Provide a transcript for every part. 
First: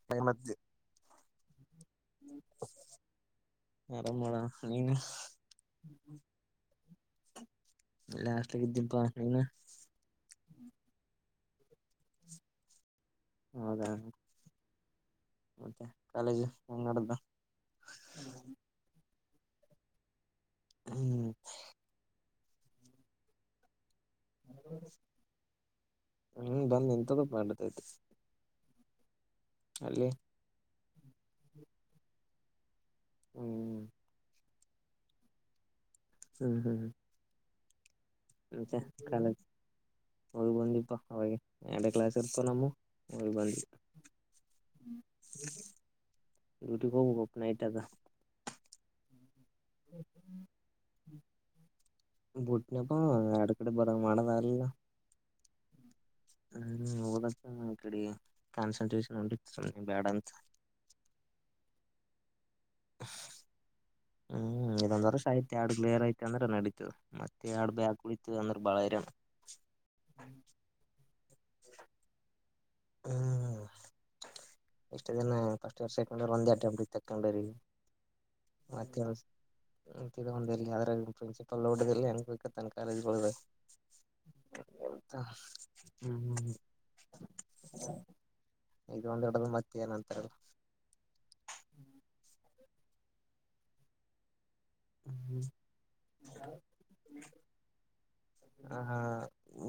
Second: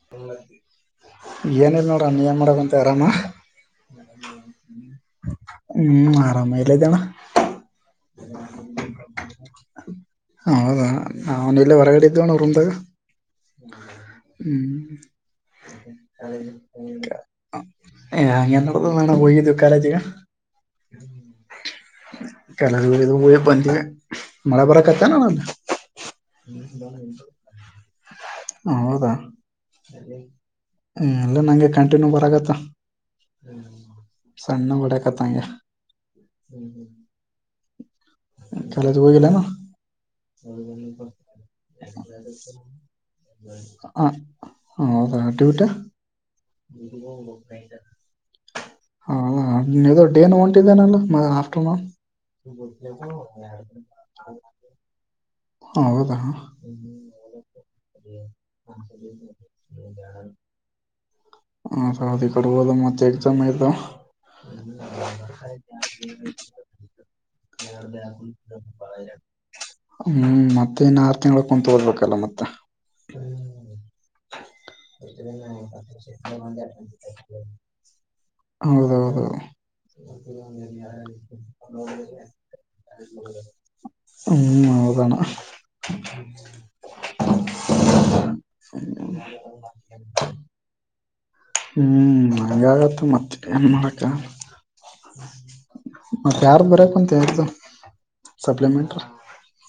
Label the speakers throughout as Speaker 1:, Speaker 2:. Speaker 1: [unintelligible]
Speaker 2: ಏನಿಲ್ಲ ನೋಡ್ರ ಅನ್ನ್ ಏನ ಮಾಡಕುಂತೆ ಆರಾಮ
Speaker 1: ಆರಾಮ್ ಮಾಡ ನೀನು
Speaker 2: ಹ್ಮ್ ಆರಾಮ ಎಲ್ಲಿದಿ ಅಣ್ಣಾ
Speaker 1: ಇಲ್ಲೇ ಹಾಸ್ಟೆಲ್ಗ ಇದ್ದೆ ಪಾ ನೀನ
Speaker 2: ಹೌದಾ ಅವಾನ ಇಲ್ಲೇ ಹೊರಗಡೆ ಇದ್ವಣ್ಣ ರೂಮ್ದಾಗ.
Speaker 1: ಹೌದಾ.
Speaker 2: ಹ್ಮ್
Speaker 1: ಮತ್ತೆ
Speaker 2: [unintelligible]
Speaker 1: ಕಾಲೇಜ್ ಹೆಂಗ್ ನಡ್ದ
Speaker 2: ಅಂಗೇನ್ [unintelligible] ಹೋಗಿದ್ವಿ ಕಾಲೇಜಿಗೆ.
Speaker 1: ಹ್ಮ್
Speaker 2: ಕೆಲದು ಹೋಗಿ ಬಂದೆ. ಮಳೆ ಬರಕತ್ತೇನು.
Speaker 1: ಹ್ಮ್ ಬಂದ್ ನಿಂತದ ಮಾಡತೈತಿ
Speaker 2: ಹೌದಾ.
Speaker 1: ಅಲ್ಲಿ
Speaker 2: ಹ್ಮ ಅಂಗಿದ್ ಅಂಗೆ ಕಂಟಿನ್ಯೂ ಬರಗತ್ತ.
Speaker 1: ಹ್ಮ್
Speaker 2: ತಣ್ಣಗ್ ಹೊಡೆಯಕತ್ತಾನೆ ಈಗ.
Speaker 1: ಹ್ಮ್ ಹ್ಮ್ ಮತ್ತೆ ಕಾಲೇಜ್. ಹೋಗಿ ಬಂದಿಪಾ ಅವೆ ಎರಡೇ ಕ್ಲಾಸ್ ಇರ್ತ ನಮ ಹೋಗಿ ಬಂದಿ.
Speaker 2: ಹ್ಮ ಹೌದಾ ಅಟ್ಟಿಬಟ್ಟ.
Speaker 1: ಡ್ಯೂಟಿಗ್ ಹೋಗ್ಬೇಕಪ್ಪ ನೈಟ್ ಅದ
Speaker 2: ಹ್ಮ [unintelligible] ಡೇನು ಹೊಂಟಿದೆೇನಲ್ಲ ಆಫ್ಟರ್ನೂನ್.
Speaker 1: ಬುಟ್ನಪ್ಪ ಎರಡ್ ಕಡೆ ಬರಂಗ ಮಾಡದಾಗಲಿಲ್ಲ
Speaker 2: ಹೌದ್
Speaker 1: ಹ್ಮ್ ಹ ಓದಕ ಅಕಡಿ ಕಾನ್ಸಂಟ್ರೇಷನ್ ಉಂಟ ಸುಮ್ನೆ ಬ್ಯಾಡ ಅಂತ.
Speaker 2: ಆ ಈ ಕಡೆ ಹೋದ ಮತ್ತೆ ಎಕ್ಸಾಮ್ ಇದ್ದ.
Speaker 1: ಹ್ಮ್ ಇದೊಂದ್ ವರ್ಷ ಆಯ್ತ್ ಎರಡ್ ಕ್ಲಿಯರ್ ಐತಿ
Speaker 2: ಹಮ್
Speaker 1: ಅಂದ್ರ ನಡೀತದ ಮತ್ತೆ ಎರಡ್ ಬ್ಯಾಕ್ ಉಳಿತು ಅಂದ್ರ ಬಾಳ ಹೈರಾಣ
Speaker 2: [unintelligible] ಹ್ಮ್ ಮತ್ತೆ ಇನ್ ಆರು ತಿಂಗ್ಳ ಕುತ್ ಹೋಗ್ಬೇಕಲ್ಲ ಮತ್ತೆ.
Speaker 1: ಹ್ಮ್ ಎಷ್ಟು ದಿನ. ಫಸ್ಟ್ ಇಯರ್ ಸೆಕಂಡ್ ಇರ್ ಒಂದೇ ಅಟೆಂಪ್ಟ್ ಅಲ್ಲಿ ತೆಕಂಡರಿಗೆ.
Speaker 2: ಹೌದೌದು.
Speaker 1: ಇದ ಒಂದ ಇಲ್ಲಿ ಅದ್ರ ಪ್ರಿನ್ಸಿಪಲ್ ನೋಡದಲ್ಲಿ ಹೆಂಗ್ ಬೇಕ ತನ್ ಕಾಲೇಜ್ಗಳದ
Speaker 2: [unintelligible] ಹ್ಮ್ ಹೋಗಣ
Speaker 1: ಹ್ಮ್ ಹ್ಮ್
Speaker 2: [unintelligible]
Speaker 1: ಇದೊಂದ್ ಇಡ್ ಮತ್ತೆ ಏನ ಅಂತಲ್ಲ.
Speaker 2: ಹ್ಮ್ ಹಂಗೆ ಆಗುತ್ ಮತ್ತೆ ಏನ್ ಮಾಡೋಕ್ಕ. ಮತ್ತ ಯಾರ ಬರ ಕೊಂತ ಯಾರದು.
Speaker 1: ಹ ಹಾ.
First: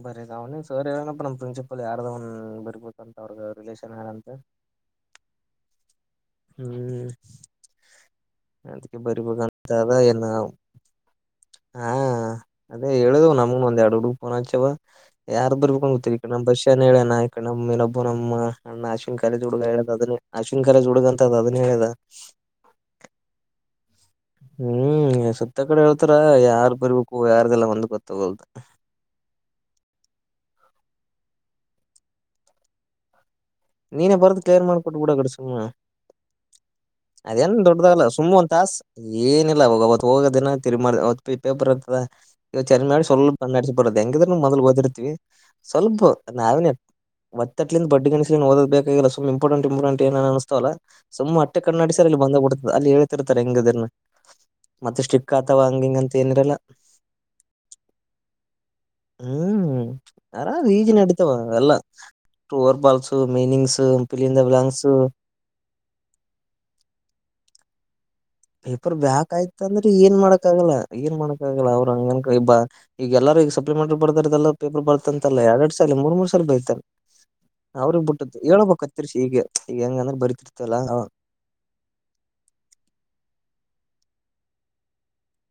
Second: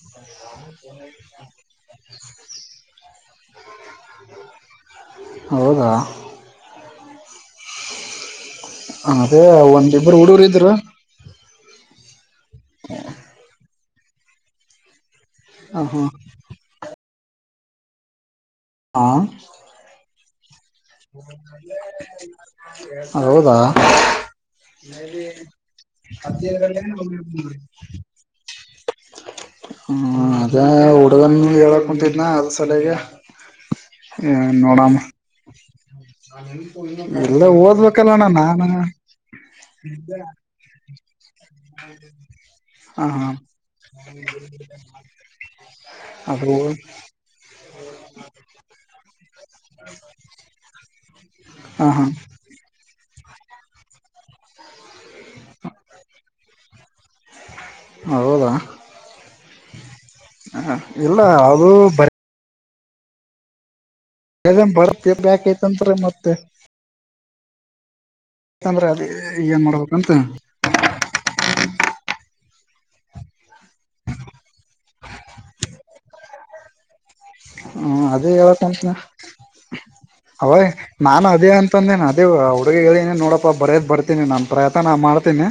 Speaker 1: ಬರೇ ಕಣಿ ಸರ್ ಹೇಳನಪ್ಪ ನಮ್ಮ ಪ್ರಿನ್ಸಿಪಲ್ ಯಾರ್ದ ಒನ್ ಬರ್ಬಂತ ಅವ್ರ ರಿಲೇಷನ್ ಹೇಳಂತ.
Speaker 2: ಹೌದಾ.
Speaker 1: ಹ್ಮ್ ಅದಕ್ಕೆ
Speaker 2: ಅದೇ
Speaker 1: ಬರಿಬೇಕಂತ ಅದ
Speaker 2: ಒಂದಿಬ್ಬರು
Speaker 1: ಏನ್
Speaker 2: ಹುಡುಗ್ರು ಇದ್ರು.
Speaker 1: ಹಾ ಅದೇ ಹೇಳುದ ನಮ್ಗ ಒಂದ ಎರಡು ಹುಡುಗ ಪೋನಚವಾ. ಯಾರು ಬರ್ಕು
Speaker 2: ಹ ಹಾ
Speaker 1: ಗತ್ತೀರಿ ಈ ನಮ್ ದಶನ್ ಹೇಳೇನ ನಯಕ ನಮ್ಮ ನಬ್ಬ ನಮ್ಮ. ಅಣ್ಣ
Speaker 2: ಹಾ
Speaker 1: ಅಶ್ವಿನ ಕಾಲೇಜ್ ಹುಡ್ಗ ಹೇಳದ ಅದೇ ಅಶ್ವಿನ ಕಾಲೇಜ್ ಹುಡ್ಗ ಅಂತ ಅ ಅದೇ ಹೇಳಿದ.
Speaker 2: ಹೌದಾ. ನ
Speaker 1: ಹ್ಮ್ ಸುತ್ತ ಕಡೆ ಹೇಳ್ತಾರ
Speaker 2: ಹತ್ತ
Speaker 1: ಯಾರ್ ಬರ್ಬೇಕು ಯಾರ್ದೆಲ್ಲ ಒಂದ್ ಗೊತ್ತಾಗಲ್ದು
Speaker 2: [unintelligible] ಹ್ಮ್ ಅದೇ ಹುಡುಗನ್ ಹೇಳಕ್ ಕುಂತಿದ್ನ ಅದ ಸಲಗೆ.
Speaker 1: ನೀನೇ ಬರದು ಕ್ಲಿಯರ್
Speaker 2: ನೋಡಮ್ಮ
Speaker 1: ಮಾಡ್ಕೊಟ್ಬುಡು ಸುಮ್ನೆ.
Speaker 2: ಇಲ್ಲ
Speaker 1: ಅದೇನ್ ದೊಡ್ಡದಾಗಲ್ಲ
Speaker 2: ಓದ್ಬೇಕಲ್ಲಣ್ಣ
Speaker 1: ಸುಮ್ನೆ ಒಂದ
Speaker 2: ನಾನ
Speaker 1: ತಾಸ್ ಏನಿಲ್ಲಾಗ ಅವತ್ ಹೋಗ ದಿನ ತಿರ್ ಮಾರ್ ಅವ ನಿದ್ದೆ ಬರತದ ಚನ್
Speaker 2: ಹ
Speaker 1: ಮಾಡಿ
Speaker 2: ಹಾ
Speaker 1: ಸ್ವಲ್ಪ ನಡೆಸಿ ಬರದ್ ಹೆಂಗಿದ್ರ ನ ಮೊದಲ್ ಓದಿರ್ತಿವಿ. ಸ್ವಲ್ಪ
Speaker 2: ಅದು
Speaker 1: ನಾವೇ ಒತ್ತಟ್ಲಿಂದ ಬಡ್ಡಿ ಗಣ ಓದ ಬೇಕಾಗಿಲ್ಲ ಸು ಇಂಪಾರ್ಟೆಂ ಇಂಪಾರ್ಟಂಟ್ ಏ ಅನ್ಸ್ತವಲ್ಲ ಸುಮ್ಮ ಅಟ್ಟೆ ಕಣ್
Speaker 2: ಹ ಹಾ
Speaker 1: ಸರ್ಲ್ಲಿ ಬಂದ ಬಿಡುತ್ತಾ ಅಲ್ಲಿ ಹೇಳ. ರ್ತಾರೆ ಹೆಂಗನ ಮತ್ತೆ ಸ್ಟಿಕ್ಕ ಅತವಾ ಹಂಗ ಹಿಂಗ ಅಂತ ಏನಿರಲ್ಲ.
Speaker 2: ಹೌದಾ
Speaker 1: ಹ್ಮ್ ಅರಾಮ ಈಜಿ
Speaker 2: ಇಲ್ಲ
Speaker 1: ನಡಿತವ
Speaker 2: ಅದು
Speaker 1: ಎಲ್ಲ್ ಟೋರ ಬಾಲ್ಸ್ ಮೀನಿಂಗ್ಸ್ ಪಿಲಿಂದ
Speaker 2: [unintelligible]
Speaker 1: ಬ್ಲಾಂಕ್ಸ್
Speaker 2: ಬರ್ತಿ ಬ್ಯಾಕೈತಂತರಿ ಮತ್ತೆ ಅಂದ್ರೆ
Speaker 1: ಪೇಪರ್
Speaker 2: ಅದ
Speaker 1: ಬ್ಯಾಕ್ ಆಯ್ತ
Speaker 2: ಏನ್
Speaker 1: ಅಂದ್ರ
Speaker 2: ಮಾಡ್ಬೇಕಂತ
Speaker 1: ಏನ್ ಮಾಡಕ್ ಆಗಲ್ಲ ಏನ್ ಮಾಡಕ್ ಆಗಲ್ಲ ಅವ್ರ ಹಂಗನ್ಕಬಾ ಈಗ ಎಲ್ಲಾರ ಈಗ ಸಪ್ಲಿಮೆಂಟಿ ಬರ್ದಾರದೆಲ್ಲ ಪೇಪರ್ ಬರುತ್ತಂತ ಅಲ್ಲ ಎರಡ ಎರಡ ಸಲಿ ಮೂರ್ ಮೂರ್ ಸಾಲಿ ಬರಿತ್ತಾರ
Speaker 2: ಹ್ಮ
Speaker 1: ಅವ್ರಿಗ್
Speaker 2: ಅದೇ
Speaker 1: ಬುಟ್ಟುದ್ ಹೇಳ್ಬೇಕ
Speaker 2: ಹೇಳಕ್ಂತನ
Speaker 1: ಕ್ತರ್ಸಿ ಹೀಗೆ ಈಗ ಹೆಂಗಂದ್ರ
Speaker 2: ಅವಾಗ
Speaker 1: ಬರಿತಿರ್ತಲ್ಲ ಹ್
Speaker 2: ನಾನು ಅದೇ ತಂದ ಅಂದೆ ನಾ ಅದೇ ನಾ ಹ್ ಹುಡುಗಗ್ ಹೇಳಿನಿ ನೋಡಪ್ಪ ಬರೇದ ಬರ್ತೀನಿ ನನ್ನ ಪ್ರಯತ್ನ ನಾ ಮಾಡ್ತೀನಿ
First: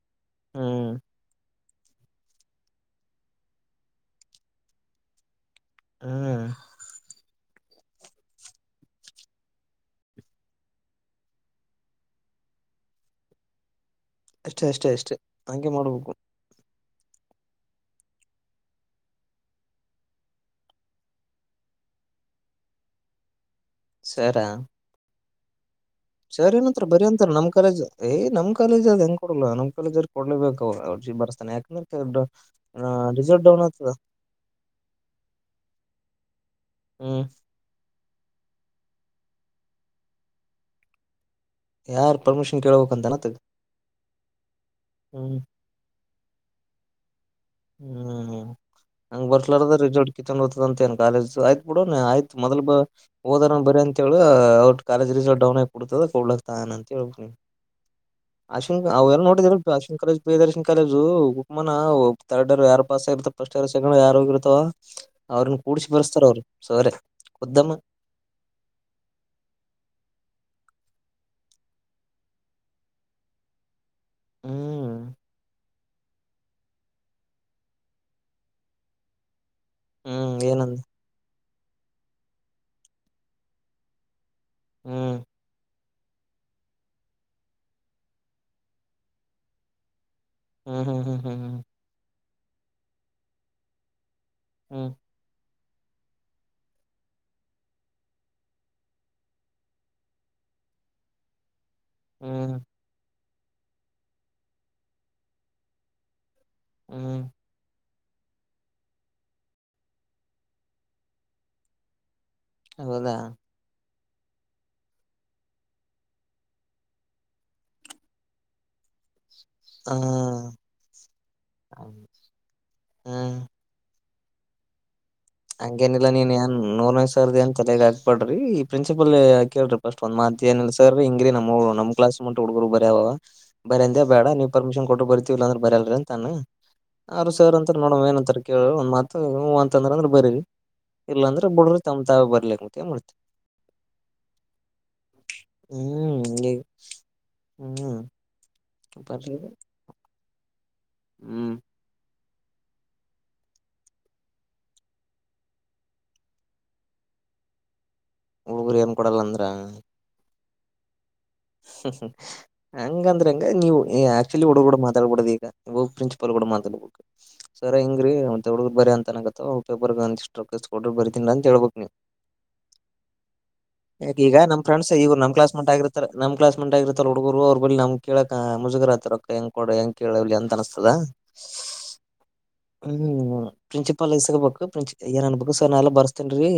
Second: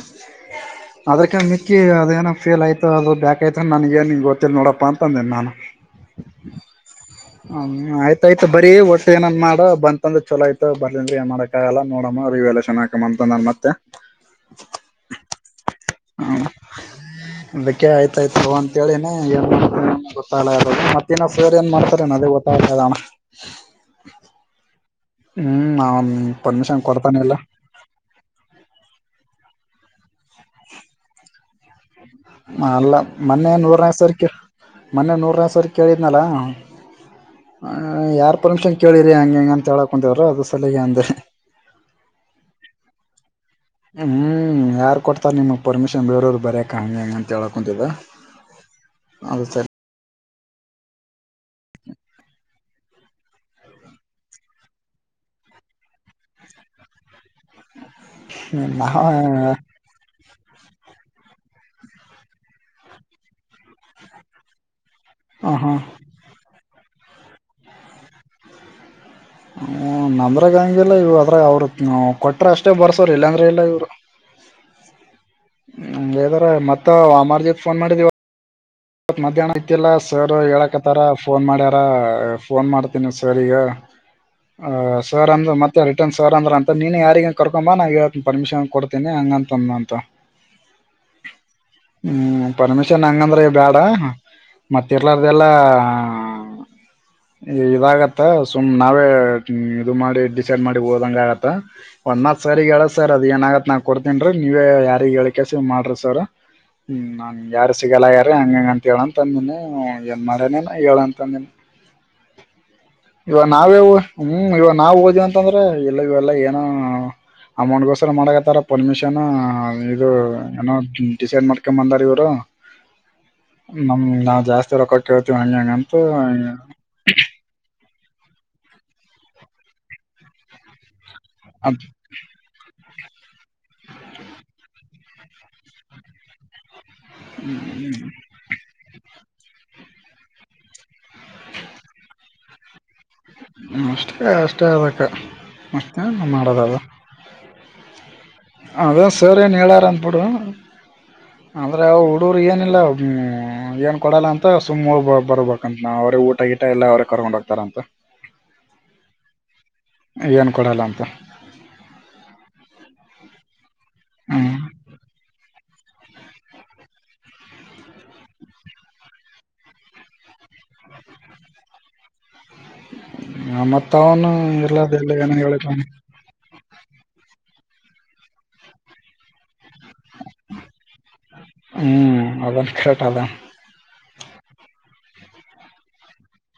Speaker 1: ಹ್ಮ್
Speaker 2: ಅದ್ರಕ್ಕಿನ ಮಿ ಕಿ ಅದೇನ ಫೇಲಾಯ್ತು ಅದು ಬಾಕ್ಯತ ನನಗೇನ ಗೊತ್ತಿಲ್ಲ ನೋಡಪ್ಪ ಅಂದಿನ ನಾನು
Speaker 1: ಹ್ಮ
Speaker 2: ಹ್ಮ ಆಯ್ತ ಆಯ್ತ ಬರಿ ಒಟ್ಟ ಏನನ್ ಮಾಡ ಬಂತಂದ್ರ ಚಲೋ ಆಯ್ತ ಬರ್ಲಿಂದ ಅಂದ್ರ ಏನ್ ಮಾಡಕ್ ಕಾಗಲ್ಲ ನೋಡಮ್ಮ ರಿವ್ಯಾಲ್ಯೂಯೇಷನ್ ಹಾಕಮ್ಮ ಅಂತ ಅಂದನ ಮತ್ತೆ
Speaker 1: ಅಷ್ಟೇ ಅಷ್ಟೇ ಅಷ್ಟೇ ಹಂಗೆ ಮಾಡ್ಬೇಕು
Speaker 2: ಹ್ ಅದಕ್ಕೆ ಆಯ್ತಾಯ್ತ ತೊಗೊ ಅಂತ ಹೇಳಿನಿ ಎನ್ ಮಾಡ್ತನೇನ್ ಗೊತ್ತಾಗಲ್ಲಾಗೆದದು ಮತ್ತ ಇನ್ನ ಸರ್ ಏನ್ ಮಾಡ್ತಾರೇನ ಅದೇ ಗೊತ್ತ ಗೊತ್ತಾಗಲ್ಲಾಗೆದಣ್ಣ
Speaker 1: ಸರಾ
Speaker 2: ಹ್ಮ್ ಅವನ್
Speaker 1: ಸರ್
Speaker 2: ಪರ್ಮಿಷನ್
Speaker 1: ಏನಂತ್ರ ಬರಿ
Speaker 2: ಕೊಡ್ತಾನೆ
Speaker 1: ಅಂತರ
Speaker 2: ಇಲ್ಲ
Speaker 1: ನಮ್ ಕಾಲೇಜೆ ಏ ನಮ್ಮ ಕಾಲೇಜ ಅದ ಹೆಂಗ್ ಕೊಡಲ ನಮ ಕಾಲೇಜ್ ಅವ್ರಿಗ ಕೊಡ್ಲೇಬೇಕು ಅವ್ರಜಿ ಬರ್ಸ್ತಾನ ಯಾಕಂದ್ರ
Speaker 2: ಅಲ್ಲ ಮೊನ್ನೆ ನೂರನಾಕ ಸಾರಿ ಕೆ ಮೊನ್ನೆ ನೂರನಾಕ ಸರಿಗ ಕೇಳಿದ್ನಲ್ಲ
Speaker 1: ಹ್ಮ್
Speaker 2: ಯಾರ್ ಪರ್ಮಿಷನ್ ಕೇಳಿರಿ ಹಂಗೆ ಹಿಂಗ ಅಂತ ಹೇಳ ಕುಂತಿದ್ರ ಅದು ಸಲಕೆ ಅಂದೆ
Speaker 1: ಯಾರ ಪರ್ಮಿಷನ್ ಕೇಳ್ಬೇಕಂತನತ್ತಗ
Speaker 2: ಹ್ಮ್ ಯಾರ್ ಕೊಡ್ತಾರ ನಿಮಗ್ ಪರ್ಮಿಷನ್ ಬೇರೇವರಗ ಬರೆಕ ಹಂಗ ಹಿಂಗ ಅಂತ ಹೇಳ
Speaker 1: ಹ್ಮ್ ಹಂಗ
Speaker 2: ಸರಿ
Speaker 1: ಬರ್ಸ್ಲಾರದ ರೀಸ್ಲಟ್ ಕಿತಗೊಂಡ ಹೊತ್ತದಂತ ಏನ್ ಕಾಲಜ್ ಆಯ್ತ್ ಬುಡುನ್ನ ಆಯ್ತ್ ಮೊದಲ್ ಓದನ ಬರಿ ಅಂತೇಳ ಅವ್ರ ಕಾಲೇಜ ರಿಸಲ್ಟ್ ಡೌನ್ ಆಗ್ಬಿಡತದ ಕೊಡ್ಲಕ್ ತಾನೇ ಅಂತೇಳ್ಬಿಡತ್ತಿನ್
Speaker 2: [inaudible]
Speaker 1: ಅಶ್ವಿನ
Speaker 2: ನಾವ
Speaker 1: ಅವ ಎಲ್ಲ ನೋಡಿದಿಲ್ಲ್ ಅಶ್ವಿನ ಕಾಲೇಜ್ ಪ್ರಿಯದರ್ಶಿನ್ ಕಾಲೇಜು ಉಕಮನ ತರ್ಡ್ರ ಇಯರ್ ಯಾರ ಪಾಸಾಗಿರ್ತವ ಫಸ್ಟ್ ಇಯರ್ ಸೆಕೆಂಡ್ ಇಯರ್ ಯಾರೋಗಿರ್ತೋ
Speaker 2: ಹ
Speaker 1: ಅವ್ರನ್ನ
Speaker 2: ಹಾ
Speaker 1: ಕೂಡಿಸ್ ಬರ್ತ ತ್ತಾರ ಅವರ ಸರೆ ಮುದ್ದಮ್ಮ
Speaker 2: ಹ್ಮ ನಮ್ಮದ್ರಗೆ ಹಂಗಿಲ್ಲ ಇವ್ ಅದ್ರಗ ಅವರು ಕೊಟ್ರ ಅಷ್ಟೇ ಬರ್ಸೋರ ಇಲ್ಲಾಂದ್ರ ಇಲ್ಲ ಇವ್ರು
Speaker 1: ಹ್ಮ್
Speaker 2: ಹಂಗೆದಾರ ಮತ್ತೆ ಅವ ಅಮರದೀಪ್ ಫೋನ್ ಮಾಡಿದವಿತ್ತ ಇವತ್ ಮಧ್ಯಾಹ್ನ ಇದ್ದಿಲ್ಲ ಸರ್
Speaker 1: ಹ್ಮ್ ಏನಂದ
Speaker 2: ಹೇಳಕತ್ತಾರ ಫೋನ್ ಮಾಡ್ಯಾರ ಫೋನ್ ಮಾಡ್ತೀನಿ ಸರಿಗೆ
Speaker 1: ಹ್ಮ್
Speaker 2: ಸರ್ ಅಂದ್ರ ಮತ್ತ ಮತ್ತೆ ರಿಟರ್ನ್ ಸರ್ ಅಂದ್ರ ಅಂತ ನೀನೆ ಯಾರಿಗನ ಕರ್ಕೊಂಬ್ ನಾ ಹೇಳ್ತಿನ ಪರ್ಮಿಷನ್ ಕೊಡ್ತೀನಿ ಹಂಗ ಅಂತಂದ ನಂತ ಅವ
Speaker 1: ಹ್ಮ್ ಹ್ಮ ಹ್ಮ ಹ್ ಹ್ಮ್
Speaker 2: ಹ್ಮ್ ಪರ್ಮಿಷನ್ ಹಂಗಂದ್ರೆ ಬ್ಯಾಡ
Speaker 1: ಹ್ಮ್ ಹ್ಮ್
Speaker 2: ಮತ್ತೆ ಇಲ್ಲಾರದೇಲ್ಲ ಇವಾಗತ್ತ ಸುಮ್ ನಾವೇ ಇದು ಮಾಡಿ ಡಿಸೈಡ್ ಮಾಡಿ ಓದಂಗ ಆಗತ್ತ ಒನ್ನ ಮಾತ್
Speaker 1: ಹ್ಮ್
Speaker 2: ಸರಿಗ್ ಹೇಳದ ಸರ್ ಅದ ಏನ ಆಗತ್ತ್ ನಾ ಕೊಡ್ತನ್ರಿ ನೀವೇ ಯಾರಿಗ ಹೇಳ ಕೆಸಿ ಮಾಡ್ರಿ ಸರ್ ಹ್ಮ
Speaker 1: ಹ್ಮ್
Speaker 2: ನನಗ್ ಯಾರು ಸಿಗಲ್ಲಾಗೆರಿ ಹಂಗಂಗ ಅಂತ ಹೇಳಂತ ಅಂದಿನ ಏನ್ ಮಾಡನೇನ ಹೇಳಂತ ಅಂದಿನಿ
Speaker 1: ಹೌದಾ.
Speaker 2: ನಾವು ಹ್ಮ್ ಇವಗ್ ನಾವು ಒದ್ವವಂತಂದ್ರೆ ಇಲ್ಲ ಇವೆಲ್ಲ ಏನೋ. ಅಮೌಂಟ್ಗೋಸ್ಕರ ಮಾಡಕತ್ತಾರ ಪರ್ಮಿಷನು ಹಾ
Speaker 1: ಹ
Speaker 2: ಇದು ಏನೋ ಡಿಸೈಡ್ ಮಾಡ್ಕೆಂಡ್ ಬಂದಾರ್ ಇವ್ರು.
Speaker 1: ಹ್ಮ.
Speaker 2: ನಮ್ ನಾವ್ ಜಾಸ್ತಿ ರೊಕ್ಕ ಕೆಳ್ತೀವ್ ಹಂಗೆ ಹಿಂಗ್ ಅಂತ.
Speaker 1: ಅವ್ರ್ದೆನ್ ತಲೆಗ್ ಹಾಕ್ಬಡ್ರಿ ಪ್ರಿನ್ಸಿಪಲು ಕೇಳ್ರಿ ಫಸ್ಟ್ ಒಂದ್ ಮಾತ್ ಏನಿಲ್ಲ ಸರು ಹಿಂಗ್ರೀ ನಮ್ ಮೂ
Speaker 2: ಅದ್
Speaker 1: ನಮ್ ಕ್ಲಾಸ್. ಅಮೌಂಟು ಹುಡ್ಗರು ಬರಾವ ಬರಂದೆ ಬೇಡ ನೀವ್ ಪರ್ಮಿಷನ್ ಕೊಟ್ರು ಬರ್ತಿವ್ ಇಲ್ಲ ಅಂದ್ರ್ ಬರಲ್ರಿ ಅಂತನ್ನು. ಆರ್ ಸಾರ್ ಅಂತ್ರ ನೋಡಮ್ ಏನಂತರ್ ಕೇಳು ಒಂದ್ ಮಾತು ಹ್ಮ್ ಅಂತಂದ್ರು ಅಂದ್ರೆ. ಬರ್ಲಿ ಇಲ್ಲಾಂದ್ರೆ ಬುಡ್ರಿ ತಮ್ ತಾವೆ ಬರ್ಲಿಕ್ಂತ್ ಏನ್ ಮಾಡ್
Speaker 2: ಅಷ್ಟೇ ಅಷ್ಟೇ ಅದಕ್ಕ ಮತ್
Speaker 1: ಹ್ಮ್
Speaker 2: ಏನ್
Speaker 1: ಹಿಂಗೆ
Speaker 2: ಮಾಡದಲ್ಲ.
Speaker 1: ಹ್ಮ್.
Speaker 2: ಅದೇ
Speaker 1: ಬರ್ರಿ
Speaker 2: ಸಾರ್ ಏನ್ ಹೇಳಾರಂತ್ ಬಿಡು
Speaker 1: ಹ್ಮ್
Speaker 2: ಅಂದ್ರೆ ಅವ್. ಹುಡುರು ಏನಿಲ್ಲ ಏನ್ ಕೊಡಲ್ಲ ಅಂತ ಸುಮ್ ಹೋಗ್ ಬರ್ಬೇಕಂತ ನಾವ್ ಅವ್ರೆ ಊಟಗಿಟ. ಎಲ್ಲ ಅವ್ರೇ ಕರ್ಕೊಂಡ್ ಹೋಗ್ತಾರಂತೆ.
Speaker 1: ಹುಡುಗುರ್ ಏನ್ ಕೊಡಲ್ಲಂದ್ರ.
Speaker 2: ಏನ್ ಕೊಡಲ್ಲಂತೆ.
Speaker 1: ಹಂಗಂದ್ರ ಎಂಗ ನೀವು ನಿವ್ ಆಕ್ಚಲಿ ಹುಡ್ಗೂರ್
Speaker 2: ಹ್ಮ್
Speaker 1: ಮಾತಾಡ್ಬರ್ದು ಇಗ. ಒಗ್ ಪ್ರಿನ್ಸಿಪಾಲ್ ಕೂಡ ಮಾತಾಡ್ಬಕು. ಸರ ಹಿಂಗ್ರೀ ಮತ ಹುಡ್ಗುರ್ ಬರ ಅಂತ್ ಅನಕತ್ತರ ಒಬಬ್ರಿಗ್ ಒಂದಿಸ್ಟ್ ರೊಕ್ಕ ಇಸ್ಕೊಡ್ರಿ ಬರ್ತಿನ್ ಅಂತ್ ಹೇಳ್ಬಕ್ ನೀ.
Speaker 2: ಹಾ ಮತ್
Speaker 1: ಯಾಕ
Speaker 2: ಅವ್ನು
Speaker 1: ಈಗ ನಮ್ ಫ್ರೆಂಡ್ಸ್
Speaker 2: ಇರ್ಲದ್ ಎಲ್ಲ
Speaker 1: ಇವ್ರು
Speaker 2: ಏನ
Speaker 1: ನಮ್
Speaker 2: ಹೇಳ
Speaker 1: ಕ್ಲಾಸ್ ಮೇಟ್ ಆಗಿರ್ತಾರ ನಮ್ ಕ್ಲಾಸ್ಮೆಂಟ್ ಆಗಿರ್ತರಲ್ಲ ಹುಡ್ಗುರು ಅವ್ರ್ ಬದ್ಲಿ ನಮ್ ಕೆಳಕ ಮುಜುಗರ ಅತರ್ ರೊಕ್ಕ ಕೊಡ ಹೆಂಗ್ ಕೇಳಲಿ ಅಂತ್ ಅನಸ್ತದ
Speaker 2: ಹ್ಮ್ ಅದನ್ ಕರೆಕ್ಟ್ ಅದ
Speaker 1: ಹ್ಮ. ಪ್ರಿನ್ಸಿಪಲ್ ಇಸ್ಕಾಬಕು ಪ್ರಿನ್ಸಿ ಇಗ [unintelligible] ಎಲ್ಲ ಬರುಸ್ತಾನ್ರಿ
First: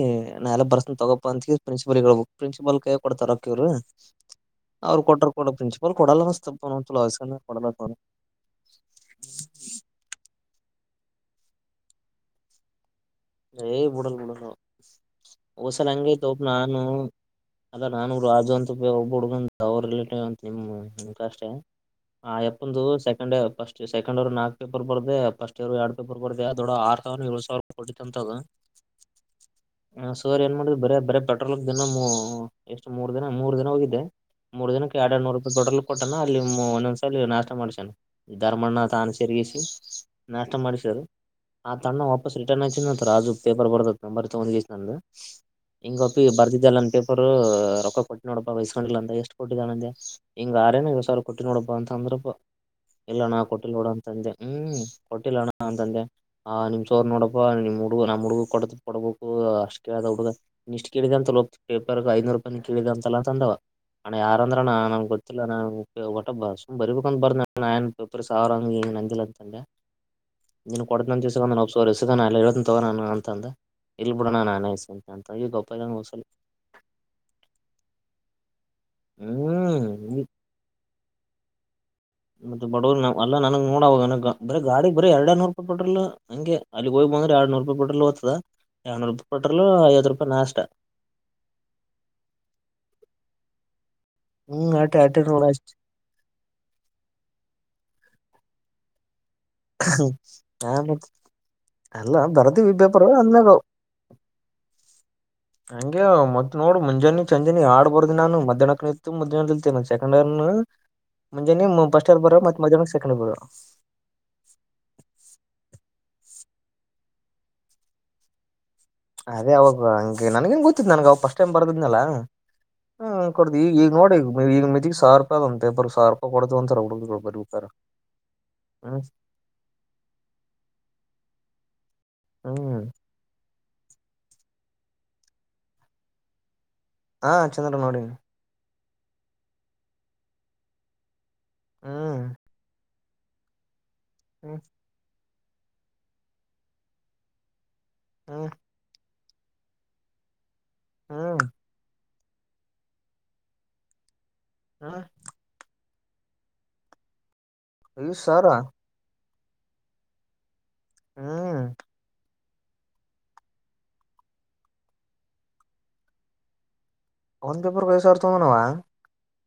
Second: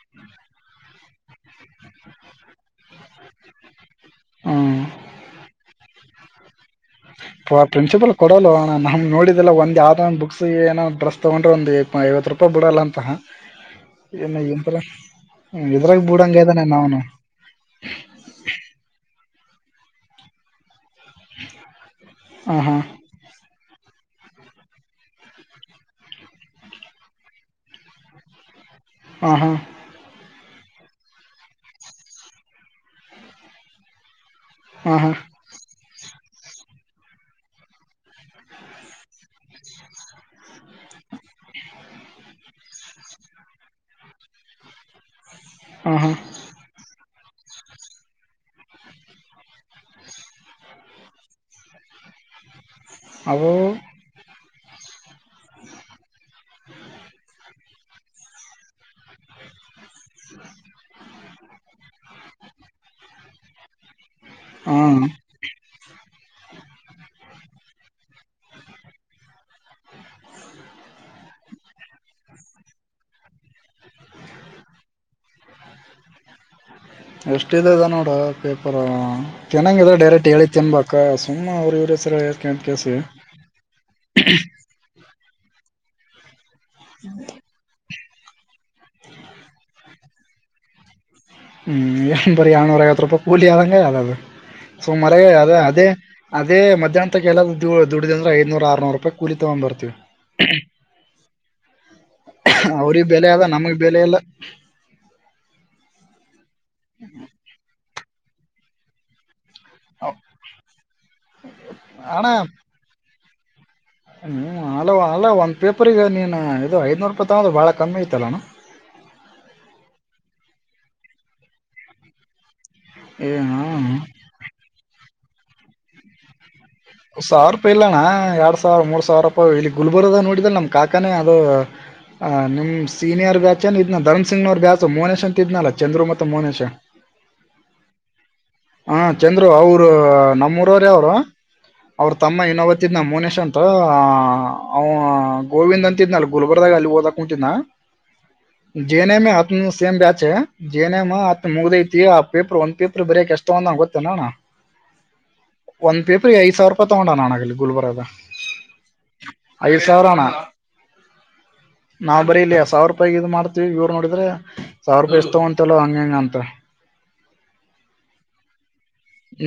Speaker 1: ನಾ ಎಲ್ಲ ಬರುಸ್ತಾನ್ ತಗೋಪ್ಪ ಅಂತ್ ಹೇಳ್ ಪ್ರಿನ್ಸಿಪಲ್ ಹೇಳ್ಬಕ್ ಪ್ರಿನ್ಸಿಪಲ್ ಕೈಯಾಕ್ ಕೊಡ್ತರ್ ರೊಕ್ ಇವ್ರು
Speaker 2: ಹ್ಮ್
Speaker 1: ಅವ್ರ್ ಕೊಟ್ರು ಕಡ್ತ್ ಪ್ರಿನ್ಸಿಪಲ್ ಕೊಡಲ್ ಅನಸ್ತ. [unintelligible] ಇಸ್ಕಂಡ್ ಮೇಲ್ ಕೊಡ್ಬಾಕ್ ಅವ್ನು.
Speaker 2: ಕೊಡಲ್ಲೊ ನನ್ ಮನ್ ನೋಡಿದಲ ಒಂದ್ ಯಾವ್ದೋ ಒಂದ್ ಬುಕ್ಸಿಗ್ ಏನೋ ಡ್ರಸ್ ತಗೊಂಡ್ರೆ ಒಂದ್ ಐವತ್ ರೂಪಾಯ್ ಬಿಡಲ್ಲಂತ.
Speaker 1: ಏ ಬಿಡಲ್ ಬಿಡು ಅವ್ನು
Speaker 2: ಹ್ಮ್,
Speaker 1: ಹೊಸಲ್
Speaker 2: ಇದ್ರಾಗ
Speaker 1: ಹಂಗೆ
Speaker 2: ಬೂಡಂಗ
Speaker 1: [unintelligible]
Speaker 2: ಇದಾನೆ
Speaker 1: ನಾನು.
Speaker 2: ಅವನು
Speaker 1: ಅದ ನಾನು ರಾಜು ಅಂತ ಒಬ್ಬ ಹುಡ್ಗುನ್ ಅವ್ರ ರಿಲೇಟಿವ್. [unintelligible] ಅಷ್ಟೇ ಆ
Speaker 2: ಹಾ ಹಾ
Speaker 1: ಯಾಪ್ಪುಂದು ಸೆಕೆಂಡ ಪಸ್ಟ್. ಸೆಕಂಡ್ ಇಯಾರು ನಾಕ್ ಪೇಪರ್ ಬರ್ದೆ ಪಸ್ಟ್ ಇಯರ್ ನಾವ್ ಎರ್ಡ್ ಪೇಪರ್ ಬರ್ದೆ ದೊಡ್ಡ ಆರ್ ಸಾವ್ರ ಯೋಳ್ ಸಾವ್ರೂಪಾಯಿ ಕೊಟ್ಟಿದೀನ್. [unintelligible] ತಗ.
Speaker 2: ಹಾ ಹಾ.
Speaker 1: ಹ ಸರ್ ಏನ್ ಮಾಡಿದ್ರು ಬರೇ ಬರೇ ಪೆಟ್ರೋಲಿಕ್ ದಿನಮು ಎಷ್ಟು ಮೂರ್ ದಿನ ಮೂರ್ ದಿನ ಹೋಗಿದ್ದೆ. ಮೂರ್
Speaker 2: ಹಾ
Speaker 1: ದಿನಕ್ಕೆ
Speaker 2: ಹಾ
Speaker 1: ಎರಡ್ ಎರಡ್ ನೂರೂಪಾಯ್ ಪೆಟ್ರೋಲಾಕ್ ಕೊಟ್ಟಾನ ಅಲ್ಲಿ ಒಂದೊಂದ್ಸಲಿ ನಾಷ್ಟ ಮಾಡ್ಸನ. ದಾರಮಣ್ಣ ತಾನ ಸರ್ಗಿಸಿ ನಾಷ್ಟ ಮಾಡ್ಸಿರು ಆತಣ್ಣ ವಾಪಸ್ ರಿಟರ್ನ್ ಇಸ್ ರಾಜು ಪೇಪರ್ ಬರ್ದತ್ ನಂಬರ್ ತಗೊಂಡಿತ್ ನಂದು
Speaker 2: ಹಾ ಹಾ
Speaker 1: ಎಂಗಾಪಿ ಬರ್ದಿದ್ದಲ್ ನನ್ ಪೇಪರ್. ರೊಕ್ಕ ಕೊಟ್ಟಿನ್ ನೋಡಪ್ಪ ಇಸ್ಕೊಂಡಿಲ್ ಅಂದ ಎಷ್ಟ್ ಕೊಟ್ಟಿದಣ್ಣ ಅಂದೆ. ಹಿಂಗ ಆರೇನ ಯೋಳ್ ಸಾವ್ರ ಕೊಟ್ಟಿನ್ ನೋಡಪ್ಪ ಅಂದ್ರಪ. ಇಲ್ಲಣ್ಣ
Speaker 2: ಅದು
Speaker 1: ಕೊಟ್ಟಿಲ್ ನೋಡು ಅಂತಂದೆ ಹ್ಮ್ ಕೊಟ್ಟಿಲ್ಲಣ್ಣ ಅಂತಂದೆ ಆ ನಿಮ್ ಸರ್ ನೋಡಪ. ನಿಮ್ ಹುಡ್ಗು ನಮ್ ಹುಡ್ಗುಗ್ ಕೊಡ್ತೀನ್ ಕೊಡ್ಬಕು ಅಷ್ಟ್ ಕೇಳ್ದ ಹುಡ್ಗ ಇಷ್ಟ್ ಕೇಳಿದ ಅಂತಲ್ಲ ಪೇಪರ್ಗಾ ಐನೂರೂಪಾಯ್ ಕೇಳಿದಂತಲ್ಲ ಅಂತಂದ. ಅಣ್ಣ ಯಾರಂದ್ರಣ್ಣ
Speaker 2: ಹಾ
Speaker 1: ನನ್ಗ್ ಗೊತ್ ಗೊತ್ತಿಲಣ್ಣ ನ ಒಟ ಸುಮ್ ಬರೀಬಕಂತ್ ಬರ್ದ್ನಣ್ಣ ನನ್ ಪೇಪರ್ ಸಾರ್ ಅಂಗ್ ಹಿಂಗ್ ಅಂದಿಲ್ಲಂತದೆ. ನೀನುಗ್ ಕೊಡ್ತ್ನಂತ್ ಇಸ್ಕಂದನ್ ಹೋಗ್ ಸರ್. ದನ ಅಲ್ ಇರೊದುನ್ ತಗೋ ನಾನು ಅಂತಂದ್ ಇಲ್ ಬಿಡಣ ನಾನೆ ಇಸ್ಕೊತಿನಿ ಅಂತ [unintelligible]
Speaker 2: ಎಷ್ಟ ಇದದ ನೋಡ ಪೇಪರ್ ತಿನ್ನಂಗಿದ
Speaker 1: ಹ್ಮ್
Speaker 2: ಡೈರೆಕ್ಟ್ ಹೇಳಿ ತಿನ್ಬೇಕ ಸುಮ್ಮ್ ಅವ್ರ ಇವ್ರೇಸ್
Speaker 1: ಮತ್ತೆ ಬಡವರು ಅಲ್ಲ ನನಗ್ ನೋಡ್ ಅವಾಗನ ಬರೆ ಗಾಡಿ ಬರಿ ಎರಡೇ ನೂರೂಪಾಯಿ ಪೆಟ್ರೋಲ್ ಹಂಗೆ. ಅಲ್ಲಿ ಹೋಗ್ ಬಂದ್ರ ಎರಡ್ನುರು ರೂಪಾಯಿ ಪೆಟ್ರೋಲ್ ಹೋತದ ಎರಡ್ನೂರು ಪೆಟ್ರೋಲ್ ಐವತ್ತ್ ರೂಪಾಯ್ ನಾಷ್ಟ.
Speaker 2: ಹ್ಮ್ ಎ ಬರಿ ಏಳ್ನೂರ ಐವತ್ತು ರೂಪಾಯಿ ಕೂಲಿ ಆದಂಗೆ ಯಾವ್ದ ಅದು
Speaker 1: ಹ್ಮ್ ಆಟ ಆಟ
Speaker 2: ಸುಮಾರಾಗೆ
Speaker 1: ನೋಡ
Speaker 2: ಅದು
Speaker 1: ಅಷ್ಟ
Speaker 2: ಅದೇ ಅದ ಮಧ್ಯಾನ್ತಕ್ ಎಲ್ಲದು ದುಡ್ದೇ ಅಂದ್ರೆ ಐನೂರು ಆರ್ನುರು ರೂಪಾಯಿ ಕೂಲಿ ತಗೊಂಬರ್ತೀವಿ.
Speaker 1: ಹಾ ಬ್ರೋ ಅಲ್ಲ ಬರ್ದೀವಿ ಪೇಪರ್
Speaker 2: ಅವ್ರಿಗೆ ಬೆಲೆ
Speaker 1: ಅಂದ್
Speaker 2: ಅದ ನಮಗ್ ಬೆಲೆ ಇಲ್ಲ
Speaker 1: [unintelligible] ಹಂಗೆ ಅವ್ ಮತ್ ನೋಡು ಮುಂಜಾನೆ ಚಂಜಾನಿ ಆಡ್ಬರ್ದ್ದಿ ನಾನು ಮಧ್ಯಾಹ್ನಕ್ಕನ ಇತ್ತು ಮಧ್ಯಾಹ್ನದಲ್ [unintelligible] ಸೆಕಂಡ್ ಇರ್ ನ ಮುಂಜೆನೀ ಮ ಫಸ್ಟ್ ಇಯರ್ ಬರಿ ಮತ್ತ್ ಮಧ್ಯಾನಕ್ ಸೆಂಕೆಂಡ್ ಇಯರ್ ಬರ.
Speaker 2: ನೀನು ಅಲ ಅಲ್ಲ ಒಂದು ಪೇಪರ್ಗ ನೀನು ಇದು ಐನೂರು ರೂಪಾಯಿ ತಗೋದು ಭಾಳ ಕಮ್ಮಿ ಐತಲ್ಲಣ.
Speaker 1: ಅದೇ ಅವಾಗ ಹಂಗೆ ನನ್ಗೆನ್ ಗೊತ್ತಿತ್ತ್ ನನ್ಗ್ ಅವ ಫಸ್ಟ್ ಟೈಮ್ ಬರ್ದಿದ್ನಲ. ಹ್ಮ್
Speaker 2: ಏ
Speaker 1: ಕೊಡ್ ಈಗ ಈಗ್
Speaker 2: ಹಾ
Speaker 1: ನೋಡಿ ಈಗ ಮೆಜಿಗ್ ಸಾವ್ರ ರೂಪಾಯ್ ಒಂದ್ ಪೇಪರ್ ಸಾವ್ರ್ ರೂಪಾಯ್ ಕೊಡ್ತೀವಂತ ಹುಡುಗುರು.
Speaker 2: ಸಾವಿರ ರೂಪಾಯಿ ಇಲ್ಲಣ್ಣ ಎರಡ್ ಸಾವಿರ ಮೂರ್ ಸಾವಿರ ರೂಪಾಯಿ ಇಲ್ಲಿ ಗುಲ್ಬರ್ಗ ದಾಗ್ ನೋಡಿದ್ರ ನಮ್ ಕಾಕಾನೆ ಅದು ಹ
Speaker 1: ಹ್ಮ್
Speaker 2: ನಿಮ್ಸ್ ಸೀನಿಯರ್ ಬ್ಯಾಚನ್ ಇದ್ನ ಧರ್ಮ್ ಸಿಂಗ್ ನವ್ರ್ ಬ್ಯಾಚ್ ಮೋನೇಶ್ ಅಂತ್ ಇದ್ನಲ್ಲ ಚಂದ್ರು ಮತ್ತ್ ಮೋನೇಶ್
Speaker 1: ಹಾ ಚಂದ್ರು ನೋಡಿನ್
Speaker 2: ಹಾ ಚಂದ್ರು ಅವ್ರು ನಮ್ಮೂರವ್ರೆ ಅವ್ರು. ಅವ್ರ
Speaker 1: ಹ್ಮ್
Speaker 2: ತಮ್ಮ ಇನ್ನೊಬಾತ ಇದ್ನ ಮೋನೇಶ್ ಅಂತ ಆ
Speaker 1: ಹ್ಮ್
Speaker 2: ಅವ ಗೋವಿಂದ್ ಅಂತಿದ್ನಲ ಗುಲ್ಬರ್ಗಾಗ ಅಲ್ಲಿ ಓದಕ್ ಕುಂತಿದ್ನಾ
Speaker 1: ಹ್ಮ
Speaker 2: ಜೆ ಎನ್ ಎಮ್ ಎ ಅದ್ನು ಸೇಮ್ ಬ್ಯಾಚೆ ಜೆ ಎನ್ ಎಮ್
Speaker 1: ಹ್ಮ್
Speaker 2: ಹತ್ ಮುಗ್ದೈತಿ ಅದ್ ಪೇಪರ್ ಒಂದ್ ಪೇಪ್ರ್ ಬರಿಯಕ್ ಎಷ್ಟ್ ತಗೊಂದಾನ್ ಗೊತ್ತೇನ ಅಣ?
Speaker 1: ಆ
Speaker 2: ಒಂದ್ ಪೇಪರಿಗ್ ಐದ್ ಸಾವಿರ ರೂಪಾಯಿ ತಗೊಂಡಾನ ಅಣ ಇಲ್ಲಿ ಗುಲ್ಬರ್ಗದ
Speaker 1: ಐದ್ ಸಾವಿರ
Speaker 2: ಐದ್ ಸಾವಿರಣ
Speaker 1: ಹ್ಮ್
Speaker 2: ನಾವ್ ಬರಿ ಇಲಿ ಸಾವಿರ ರೂಪಾಯ್ಗ್ ಇದ್ ಮಾಡ್ ತಿವ್ ಇವ್ರು ನೋಡಿದ್ರೆ ಸಾವಿರ ರೂಪಾಯಿ ಇಷ್ಟ್ ತಗೋಂತಿಲ್ಲೋ ಹಂಗೆ ಹಿಂಗೆ ಅಂತ.
Speaker 1: ಒಂದ್ ಪೇಪರ್ಗ್ ಐದ್ ಸಾವ್ರ್ ತಗೊಂಡವ.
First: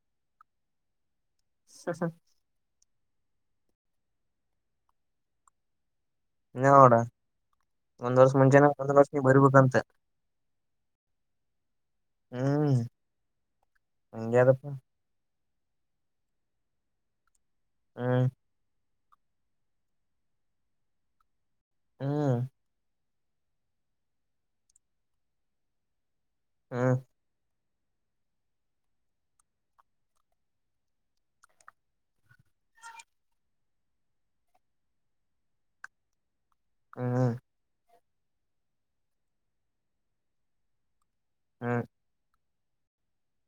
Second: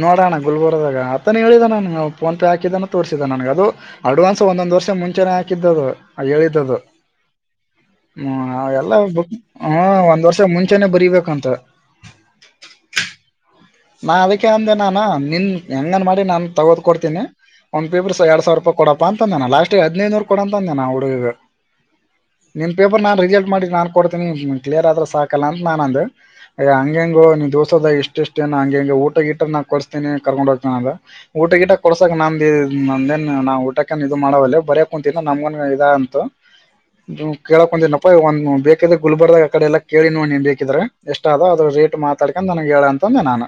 Speaker 2: ನೋಡೋಣ ಗುಲ್ಬರ್ಗದಾಗ ಅತ್ತ ನೀ ಹೇಳಿದಾನಣ್ಣ ಅವ್ ಫೋನ್ ಪೇ ಹಾಕಿದಾನ. ತೋರಿಸಿದ ನನ್ಗೆ ಅದು ಅಡ್ವಾನ್ಸ್ ಒಂದೊಂದ್ ವರ್ಷ ಮುಂಚೆನೆ ಹಾಕಿದ್ದದು ಹೇಳಿದ್ದದು
Speaker 1: ನೋಡ ಒಂದ್ ವರ್ಷ
Speaker 2: ಹ್ಮ
Speaker 1: ಮುಂಚೆನೆ ಒಂದ್
Speaker 2: ಎಲ್ಲ
Speaker 1: ವರ್ಷ ನೀ
Speaker 2: ಹ
Speaker 1: ಬರಿಬೇಕಂತ
Speaker 2: ಒಂದ್ ವರ್ಷ ಮುಂಚೆನೆ ಬರಿಬೇಕಂತ.
Speaker 1: ಹ್ಮ್
Speaker 2: ನಾ
Speaker 1: ಹಂಗೆ
Speaker 2: ಅದಕ್ಕೆ
Speaker 1: ಅದಪ್ಪ
Speaker 2: ಅಂದೆ ನಾನ ನಿನ್ ಹೆಂಗನ್ ಮಾಡಿ ನಾನು ತಗೋದ್ ಕೊಡ್ತೀನಿ. ಒಂದ್ ಪೇಪರ್ ಸ
Speaker 1: ಹ್ಮ್
Speaker 2: ಎರಡ್ ಸಾವಿರ ರೂಪಾಯ ಕೊಡಪ್ಪಾ ಅಂತಂದೆನಾ ಲಾಸ್ಟ್ ಹದ್ನೈದ್ ನೂರು ಕೊಡಂತ್ ಅಂದೇನ ಹುಡುಗಗ.
Speaker 1: ಹ್ಮ್
Speaker 2: ನಿನ್ ಪೇಪರ್ ನಾನ್ ರಿಸಲ್ಟ್ ಮಾಡಿ ನಾನ್ ಕೊಡ್ತೀನಿ ಕ್ಲಿಯರ್ ಆದ್ರ ಸಾಕಲ್ಲ ಅಂತ್ ನಾನ್ ಅಂದೆ. ಅಯ್
Speaker 1: ಹ್ಮ್
Speaker 2: ಹಂಗೆಂಗೊ ನೀನ್ ದೋಸ್ತದಾಗ್ ಇಷ್ಟಿಶ್ಟೆನ ಹಂಗೆ ಹಿಂಗೆ ಊಟ ಗೀಟರ್ ನಾ ಕೊಡ್ಸ್ತಿನಿ ಕರ್ಕೊಂಡ್ ಹೋಗ್ತಿನ್ ಅಂದ. ಊಟ ಗಿಟ ಕೊಡ್ಸಕ್ ನಂದಿ ನಂದೇನ್ ನಾ ಊಟಕ್ಕ ಇದು ಮಾಡವಲ್ಲ ಬರಯಕ್ ಕುಂತಿದ್ದ ನಮ್ಗನ್ ಇದ ಅಂತು.
Speaker 1: ಹ್ಮ್
Speaker 2: ಕೇಳಕ್ ಒಂದನಪ್ಪ ಒನ್ ಬೇಕಿದ್ರೆ ಗುಲ್ಬರ್ದಾಗ ಆ ಕಡೆ ಎಲ್ಲ ಕೇಳಿ ನೋಡ್ ನೀನ್ ಬೇಕಿದ್ರೆ. ಎಷ್ಟೊ ಆದ ಅದ್ರು
Speaker 1: ಹ್ಮ್
Speaker 2: ರೇಟ್ ಮಾತಾಡ್ಕೊಂದ್ ನನಗ್ ಹೇಳ ಅಂತಂದೆ ನಾನು.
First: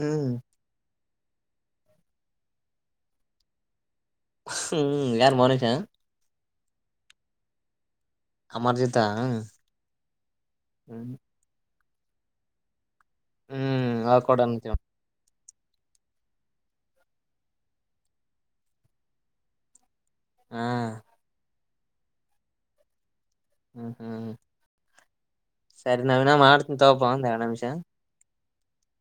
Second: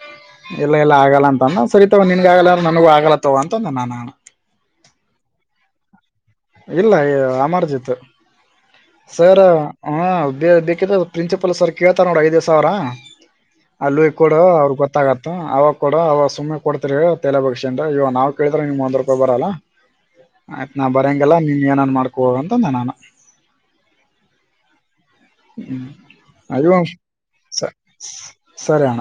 Speaker 1: ಹ್ಮ್
Speaker 2: ಎಲ್ಲ ಎಲ್ಲ ಆಗಲ್ಲ ಅಂದ ಸರಿತಗೊ ನಿನ್ಗ ಆಗಲ್ಲಾರ ನನಗೂ ಆಗಲ್ಲ ತಗೋ ಅಂತಂದೆನ ನಾನು.
Speaker 1: ಹ್ಮ್ ಯಾರು ಮೋನಿಶ್ ಆ
Speaker 2: ಇಲ್ಲ ಈ ಯ ಅಮರ್ಜಿತ್.
Speaker 1: ಅಮರ್ಜಿತ
Speaker 2: ಸರ್ ಹ ಬ ಬೇಕಿದ್ದ
Speaker 1: ಹ್ಮ್
Speaker 2: ಪ್ರಿನ್ಸಿಪಲ್ ಸರ್ ಕೇಳ್ತಾರ ನೋಡ್ ಐದೇ ಸಾವ್ರ
Speaker 1: ಹ್ಮ್
Speaker 2: ಅಲ್ಲೋಗ್
Speaker 1: ಅವ
Speaker 2: ಕೊಡು
Speaker 1: ಕೊಡಂತ
Speaker 2: ಅವ್ರ್ ಗೊತ್ ತ್ತಾಗತ್ತ ಅವಾಗ ಕೊಡು ಅವಾಗ ಸುಮ್ಮನೆ ಕೊಡ್ತಿರಲ್ಲ ತೇಲ ಬಗ್ಸ್ಕೊಂಡು ಇವಾಗ್ ನಾವ್ ಕೇಳಿದ್ರೆ ನಿಮ್ಗ್ ಒಂದ್ ರೂಪಾಯಿ ಬರಲ್ಲ.
Speaker 1: ಹಾ
Speaker 2: ಆಯ್ತ ನಾ ಬರೆಂಗಿಲ್ಲ ನಿ ಏನನ್ ಮಾಡ್ಕೊ ಹೋಗಂತ ಅಂದೆ ನಾನ
Speaker 1: ಹ್ಮ್ ಹ್ಮ್ ಹ್ಮ
Speaker 2: ಹ್ಮ ಅವಿ
Speaker 1: ಮಾಡ್ತನ್
Speaker 2: ಒಂದ್
Speaker 1: ತಗೋಪ ಎರಡ್ ನಿಮಿಷ
Speaker 2: ಸರಿಯಣ